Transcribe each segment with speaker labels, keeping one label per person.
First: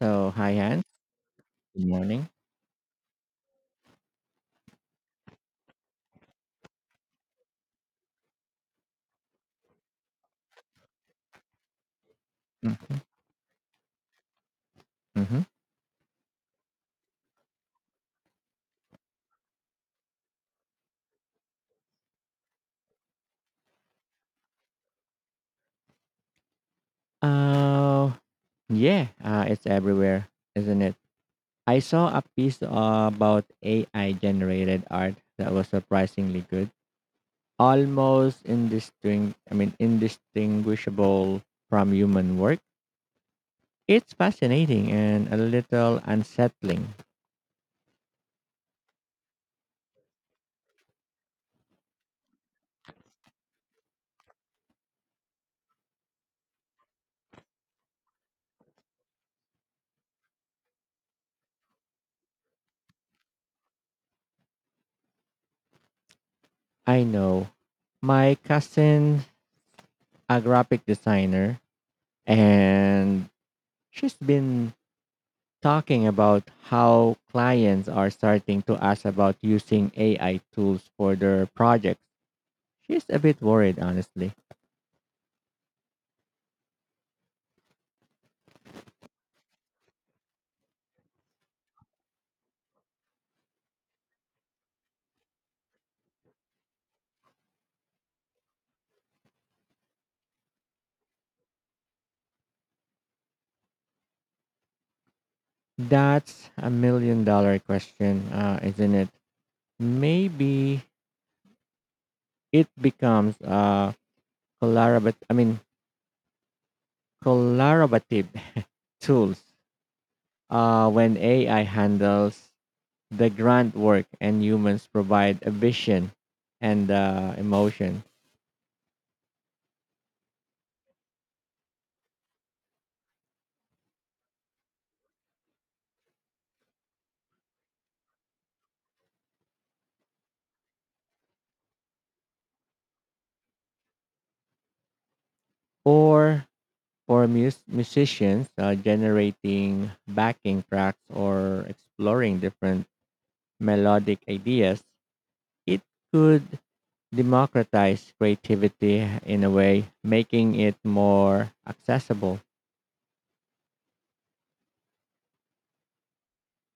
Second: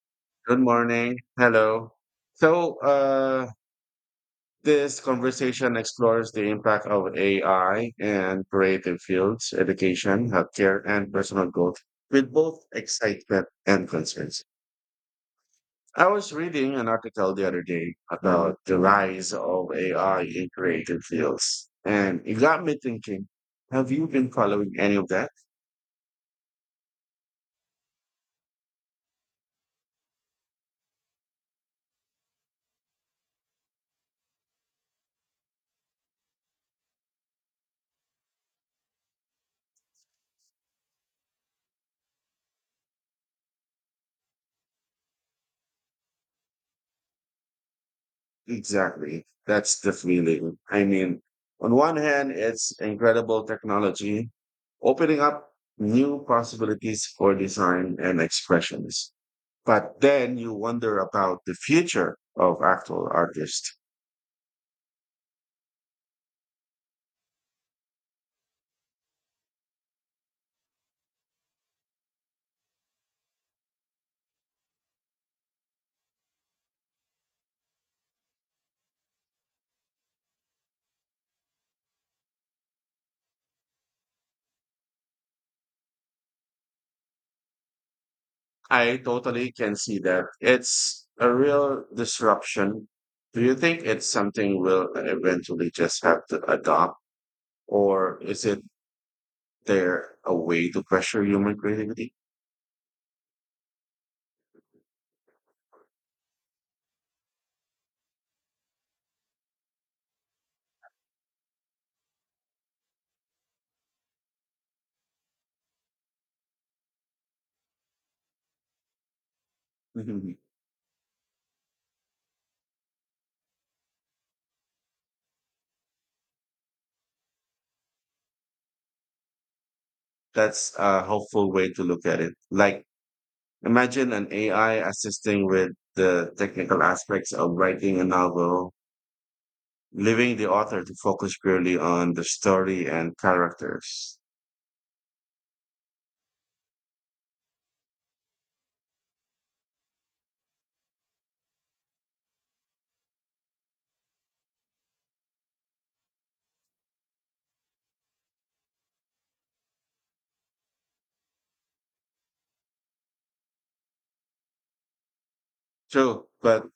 Speaker 1: So, hi,
Speaker 2: Good
Speaker 1: Hans.
Speaker 2: morning.
Speaker 1: Good
Speaker 2: Hello.
Speaker 1: morning.
Speaker 2: So, this conversation explores the impact of AI in creative fields, education, healthcare, and personal growth with both
Speaker 1: Mm-hmm.
Speaker 2: excitement and concerns.
Speaker 1: Mm-hmm.
Speaker 2: I was reading an article the other day about the rise of AI in creative fields, and it got me thinking, have you been following any of that?
Speaker 1: Uh, yeah, it's everywhere, isn't it? I saw a piece about AI generated art that was surprisingly good, almost indistinct. I mean, indistinguishable from human work. It's fascinating and a little unsettling.
Speaker 2: Exactly. That's the feeling. I mean, on one hand, it's incredible technology, opening up new possibilities for design and expressions. But then you wonder about the future of actual artists.
Speaker 1: I know. My cousin, a graphic designer, and she's been talking about how clients are starting to ask about using AI tools for their projects. She's a bit worried, honestly.
Speaker 2: I totally can see that. It's a real disruption. Do you think it's something we'll eventually just have to adopt, or is it there a way to pressure human creativity?
Speaker 1: That's a million dollar question, isn't it? Maybe it becomes a collaborative, I mean, collaborative tools
Speaker 2: Mhm.
Speaker 1: when AI handles the grunt work and humans provide a vision and emotion.
Speaker 2: That's a helpful way to look at it. Like, imagine an AI assisting with the technical aspects of writing a novel, leaving the author to focus purely on the story and characters.
Speaker 1: Or For musicians, generating backing tracks or exploring different melodic ideas, it could democratize creativity in a way, making it more accessible.
Speaker 2: True, but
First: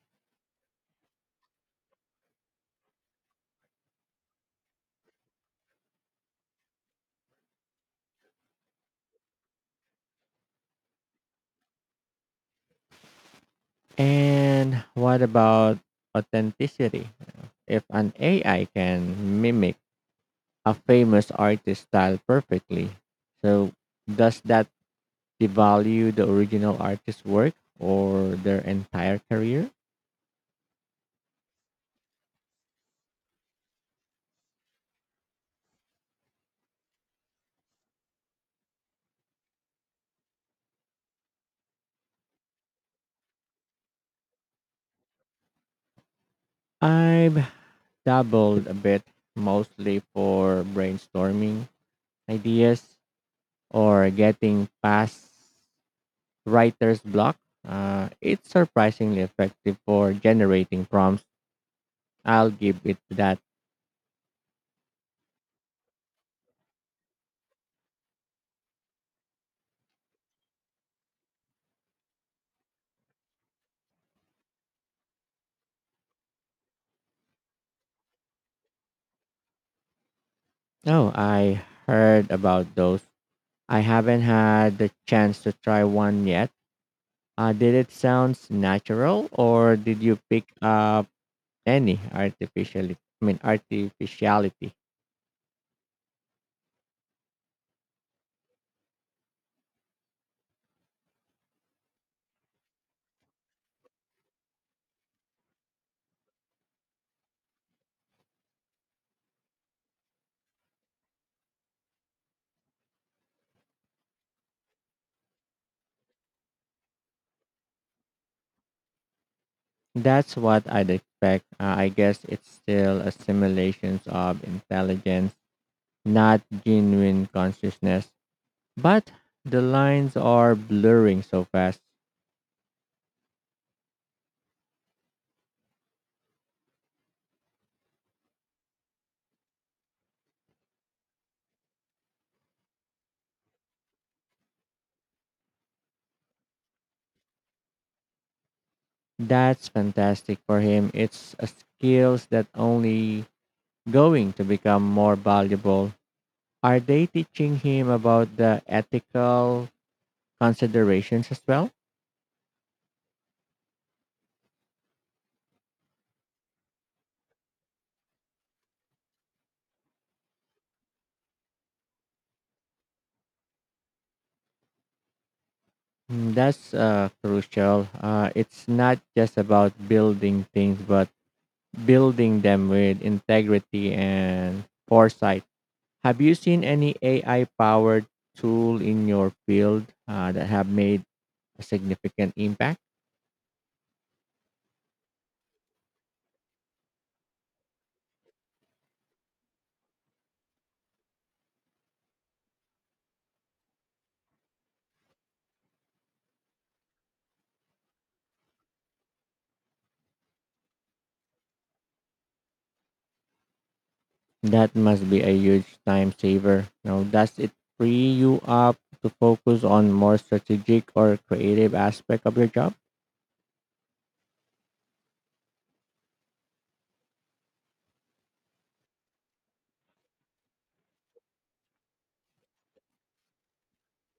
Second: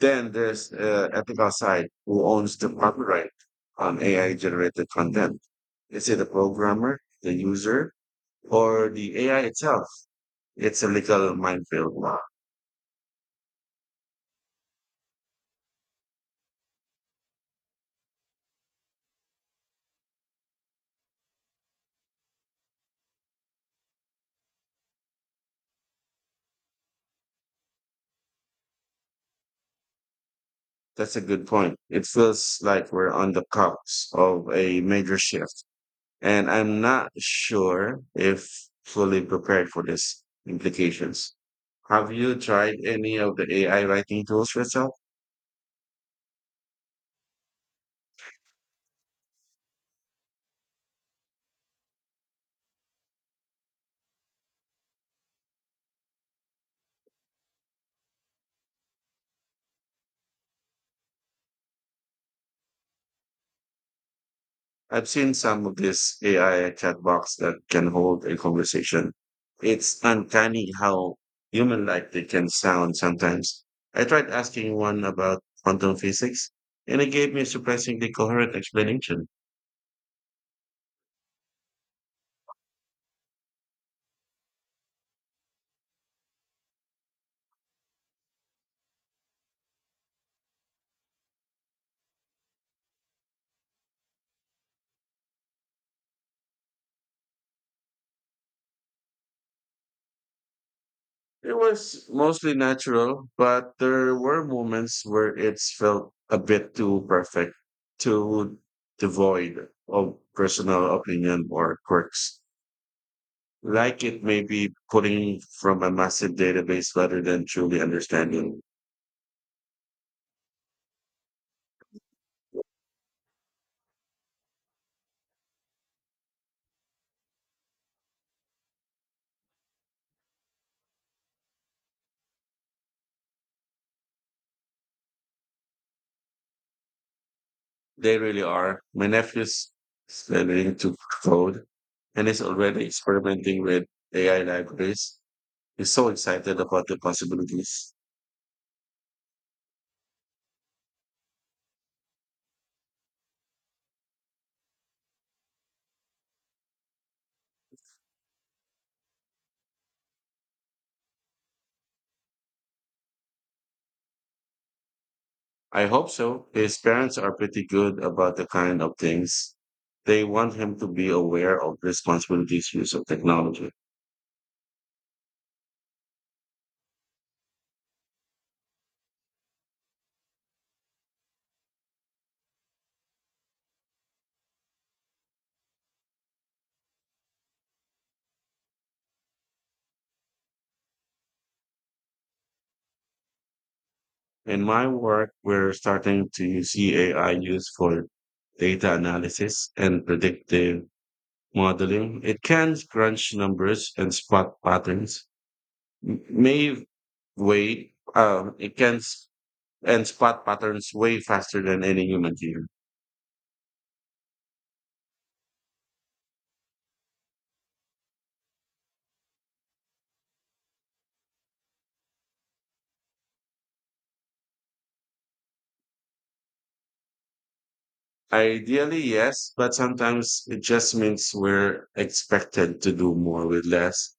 Speaker 2: then there's ethical side. Who owns the copyright on AI generated content? Is it the programmer, the user, or the AI itself? It's a legal minefield. Wow.
Speaker 1: And what about authenticity? If an AI can mimic a famous artist style perfectly, so does that devalue the original artist's work or their entire career?
Speaker 2: That's a good point. It feels like we're on the cusp of a major shift, and I'm not sure if fully prepared for this implications. Have you tried any of the AI writing tools yourself?
Speaker 1: I've dabbled a bit, mostly for brainstorming ideas or getting past writer's block. It's surprisingly effective for generating prompts. I'll give it that.
Speaker 2: I've seen some of these AI chatbots that can hold a conversation. It's uncanny how human-like they can sound sometimes. I tried asking one about quantum physics, and it gave me a surprisingly coherent explanation.
Speaker 1: Oh, I heard about those. I haven't had the chance to try one yet. Did it sound natural or did you pick up any artificially? I mean, artificiality?
Speaker 2: It was mostly natural, but there were moments where it felt a bit too perfect, too devoid of personal opinion or quirks. Like it may be pulling from a massive database rather than truly understanding.
Speaker 1: That's what I'd expect. I guess it's still a simulations of intelligence, not genuine consciousness. But the lines are blurring so fast.
Speaker 2: They really are. My nephew's learning to code and is already experimenting with AI libraries. He's so excited about the possibilities.
Speaker 1: That's fantastic for him. It's a skills that only going to become more valuable. Are they teaching him about the ethical considerations as well?
Speaker 2: I hope so. His parents are pretty good about the kind of things. They want him to be aware of responsibilities use of technology.
Speaker 1: That's crucial. It's not just about building things, but building them with integrity and foresight. Have you seen any AI powered tool in your field that have made a significant impact?
Speaker 2: In my work, we're starting to see AI used for data analysis and predictive modeling. It can crunch numbers and spot patterns. M- May way It can s- and spot patterns way faster than any human here.
Speaker 1: That must be a huge time saver. Now, does it free you up to focus on more strategic or creative aspect of your job?
Speaker 2: Ideally, yes, but sometimes it just means we're expected to do more with less.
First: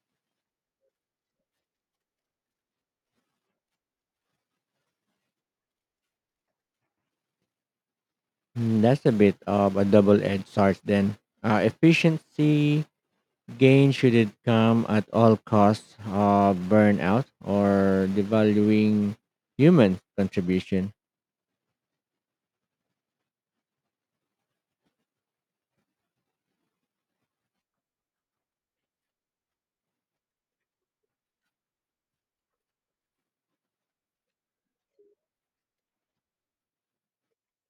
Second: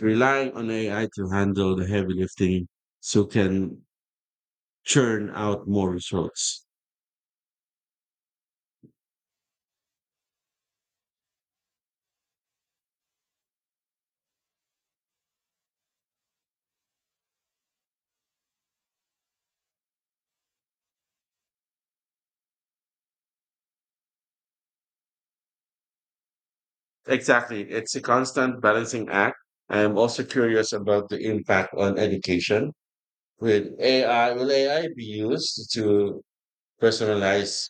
Speaker 2: Relying on AI to handle the heavy lifting so can churn out more results.
Speaker 1: That's a bit of a double-edged sword. Then, efficiency Gain shouldn't come at all costs of burnout or devaluing human contribution.
Speaker 2: Exactly. It's a constant balancing act. I am also curious about the impact on education. Will AI be used to personalize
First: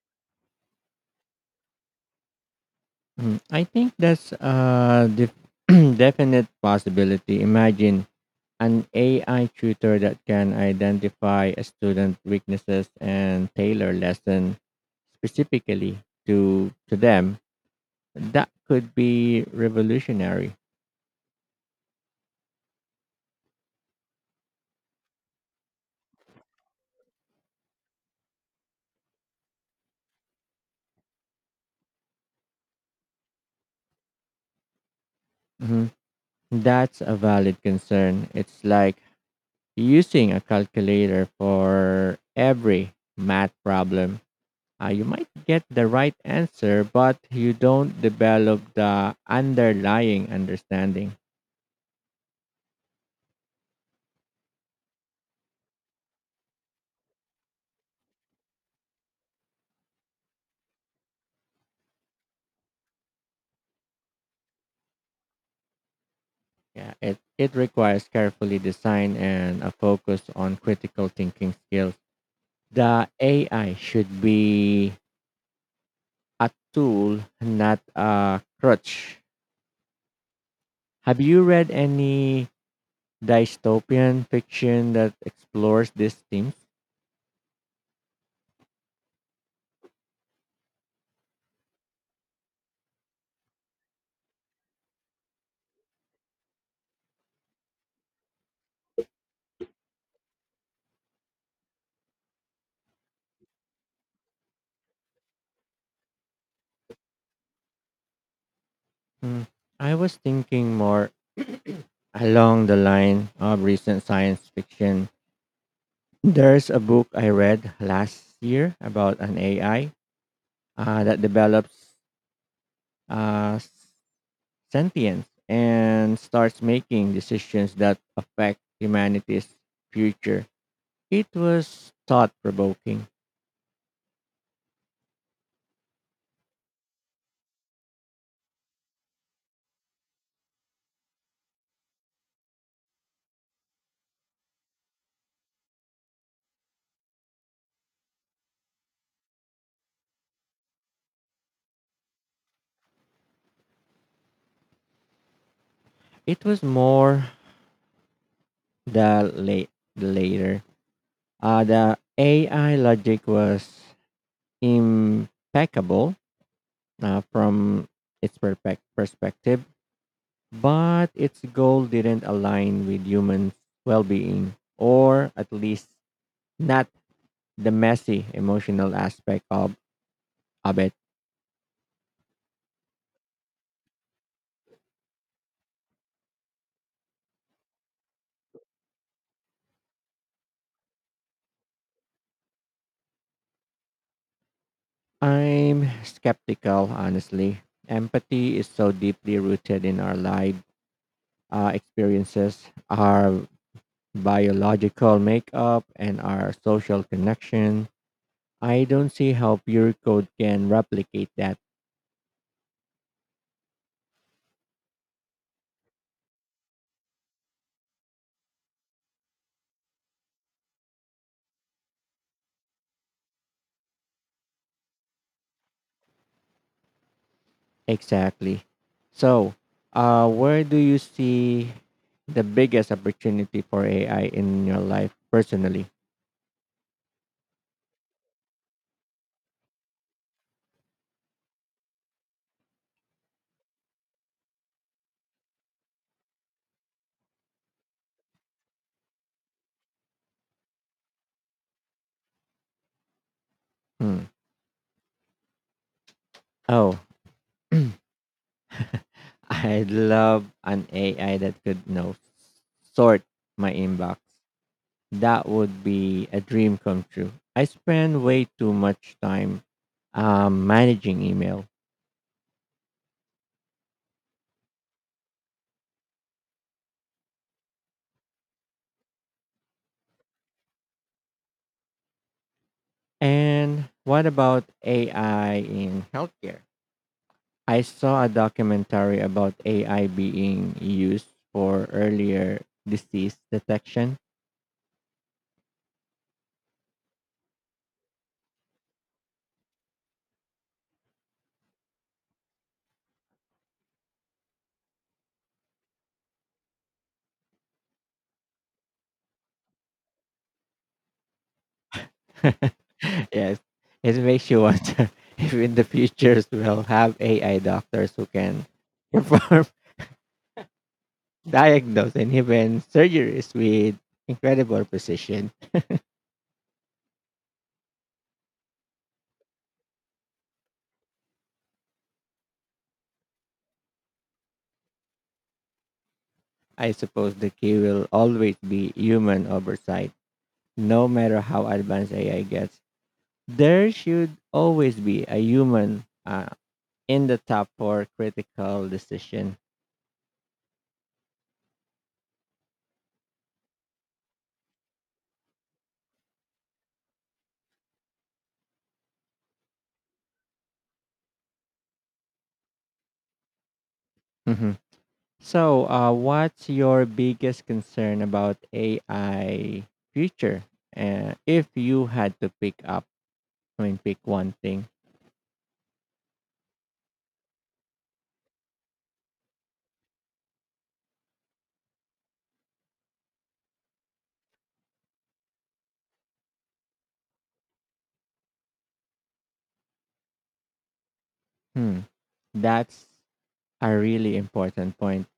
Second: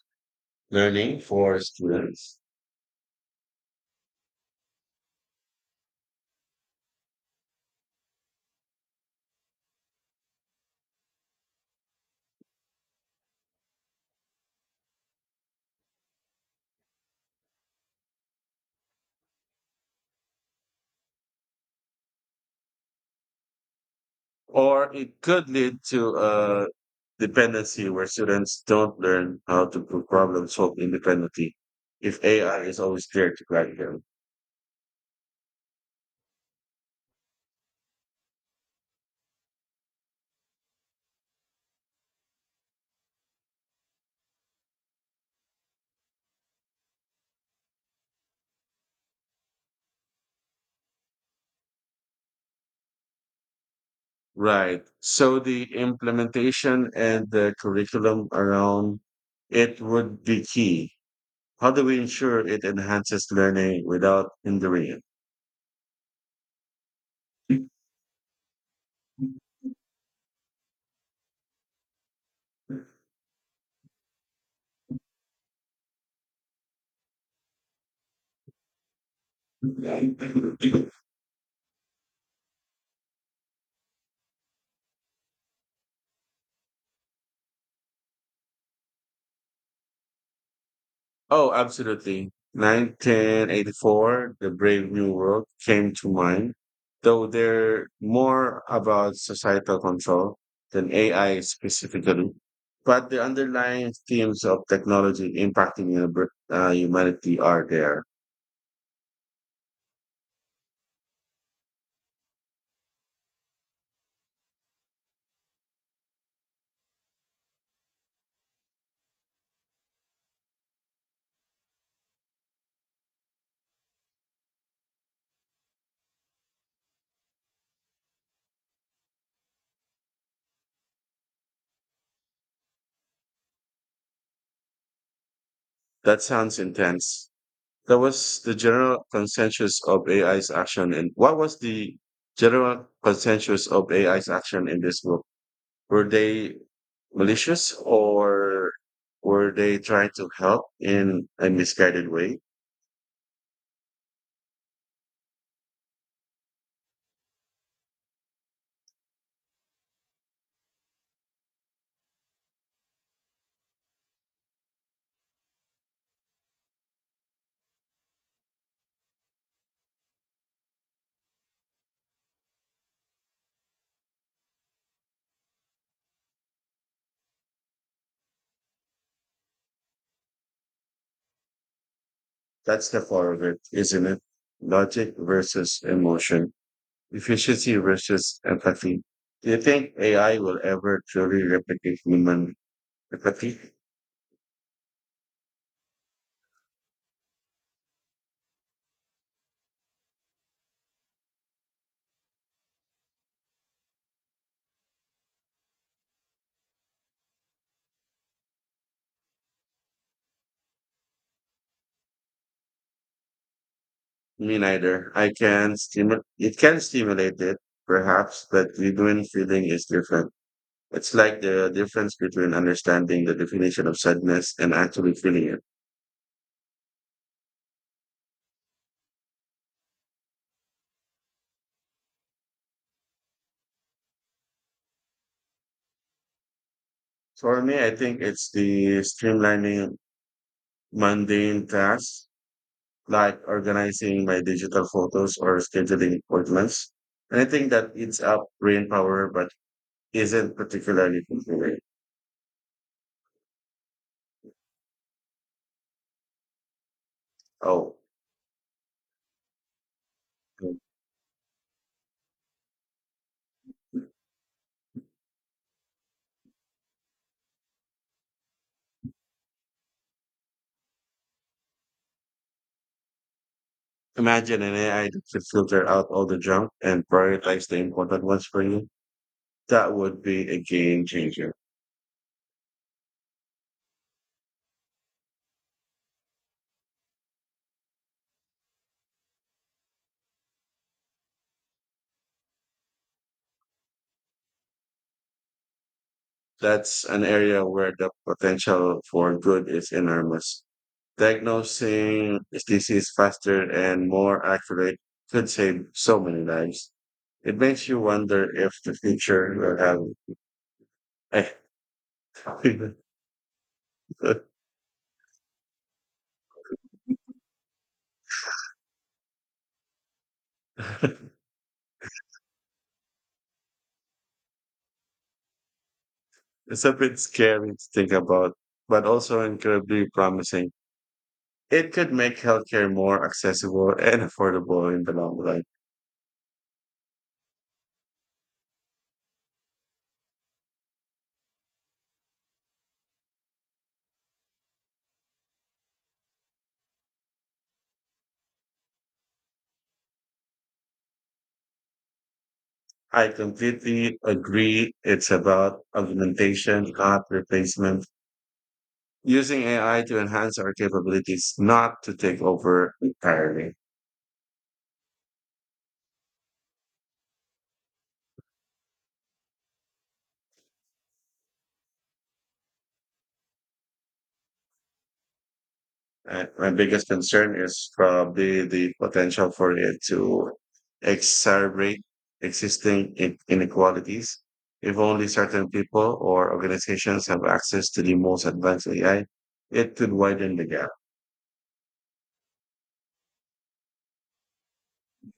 Speaker 2: learning for students,
Speaker 1: I think that's a def- definite possibility. Imagine an AI tutor that can identify a student weaknesses and tailor lesson specifically to them. That could be revolutionary.
Speaker 2: or it could lead to a dependency where students don't learn how to problem solve independently if AI is always there to guide them.
Speaker 1: Mhm. That's a valid concern. It's like using a calculator for every math problem. You might get the right answer, but you don't develop the underlying understanding.
Speaker 2: Right. So the implementation and the curriculum around it would be key. How do we ensure it enhances learning without hindering
Speaker 1: Yeah, it
Speaker 2: it?
Speaker 1: requires carefully design and a focus on critical thinking skills. The AI should be a tool, not a crutch. Have you read any dystopian fiction that explores these themes?
Speaker 2: Oh, absolutely. 1984, The Brave New World came to mind, though they're more about societal control than AI specifically. But the underlying themes of technology impacting humanity are there.
Speaker 1: Hmm, I was thinking more along the line of recent science fiction. There's a book I read last year about an AI that develops uh, sentience and starts making decisions that affect humanity's future. It was thought provoking.
Speaker 2: That sounds intense. That was the general consensus of AI's action. And what was the general consensus of AI's action in this book? Were they malicious or were they trying to help in a misguided way?
Speaker 1: It was more the late the later. The AI logic was impeccable from its perfect perspective, but its goal didn't align with human well-being, or at least not the messy emotional aspect of it.
Speaker 2: That's the core of it, isn't it? Logic versus emotion, efficiency versus empathy. Do you think AI will ever truly replicate human empathy?
Speaker 1: I'm skeptical, honestly. Empathy is so deeply rooted in our lives experiences, our biological makeup, and our social connection. I don't see how pure code can replicate that
Speaker 2: Me neither. I can stimul; It can stimulate it, perhaps, but genuine feeling is different. It's like the difference between understanding the definition of sadness and actually feeling it.
Speaker 1: exactly. So, where do you see the biggest opportunity for AI in your life personally?
Speaker 2: For me, I think it's the streamlining mundane tasks like organizing my digital photos or scheduling appointments. Anything that eats up brain power but isn't particularly fulfilling.
Speaker 1: Hmm. Oh,
Speaker 2: Oh,
Speaker 1: I'd love
Speaker 2: yeah.
Speaker 1: an AI that could sort my inbox that would be a dream come true. I spend way too much time managing email.
Speaker 2: Imagine an AI that could filter out all the junk and prioritize the important ones for you. That would be a game changer.
Speaker 1: And what about AI in healthcare? I saw a documentary about AI being used for earlier disease detection.
Speaker 2: That's an area where the potential for good is enormous. Diagnosing disease faster and more accurate could save so many lives. It makes you wonder if the future will have.
Speaker 1: Yes, it makes you wonder if in the future we'll have AI doctors who can perform diagnose and even surgeries with incredible precision.
Speaker 2: It's a bit scary to think about, but also incredibly promising. It could make healthcare more accessible and affordable in the long run.
Speaker 1: I suppose the key will always be human oversight. No matter how advanced AI gets, there should always be a human in the top for critical decision.
Speaker 2: I completely agree. It's about augmentation, not replacement. Using AI to enhance our capabilities, not to take over entirely.
Speaker 1: Mhm. So, what's your biggest concern about AI future? If you had to pick up, I mean, pick one thing.
Speaker 2: And my biggest concern is probably the potential for it to exacerbate existing inequalities. If only certain people or organizations have access to the most advanced AI, it could widen the gap.
Speaker 1: Hmm, that's a really important point.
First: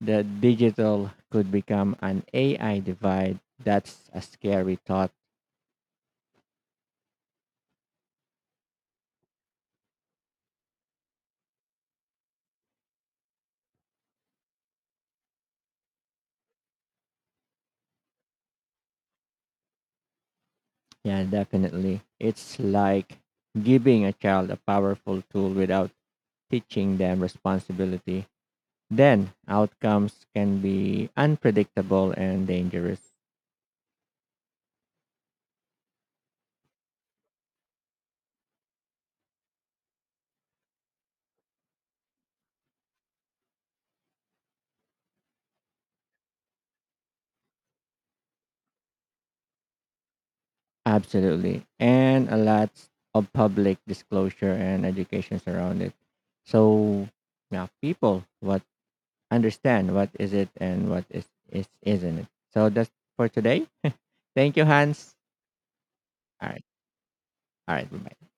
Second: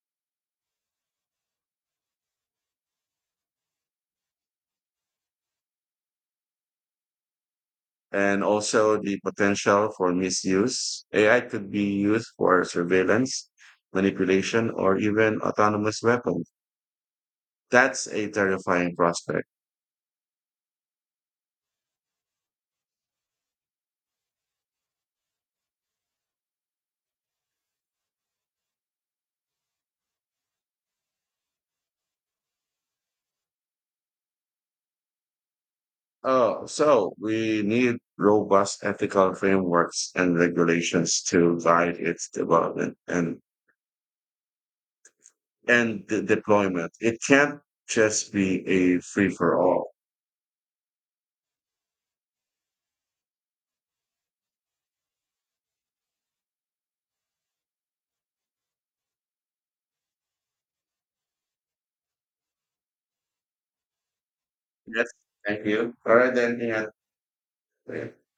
Speaker 1: That digital could become an AI divide. That's a scary thought.
Speaker 2: And also the potential for misuse. AI could be used for surveillance, manipulation, or even autonomous weapons. That's a terrifying prospect.
Speaker 1: Yeah, definitely. It's like giving a child a powerful tool without teaching them responsibility. Then outcomes can be unpredictable and dangerous.
Speaker 2: Oh, so we need robust ethical frameworks and regulations to guide its development and the deployment. It can't just be a free for all.
Speaker 1: Absolutely. And a lot of public disclosure and education around it. So now people what understand what is it and what is isn't it. So that's for today. Thank you,
Speaker 2: Yes,
Speaker 1: Hans.
Speaker 2: thank you. All right,
Speaker 1: All
Speaker 2: then.
Speaker 1: right. All right.
Speaker 2: Yeah.
Speaker 1: Bye.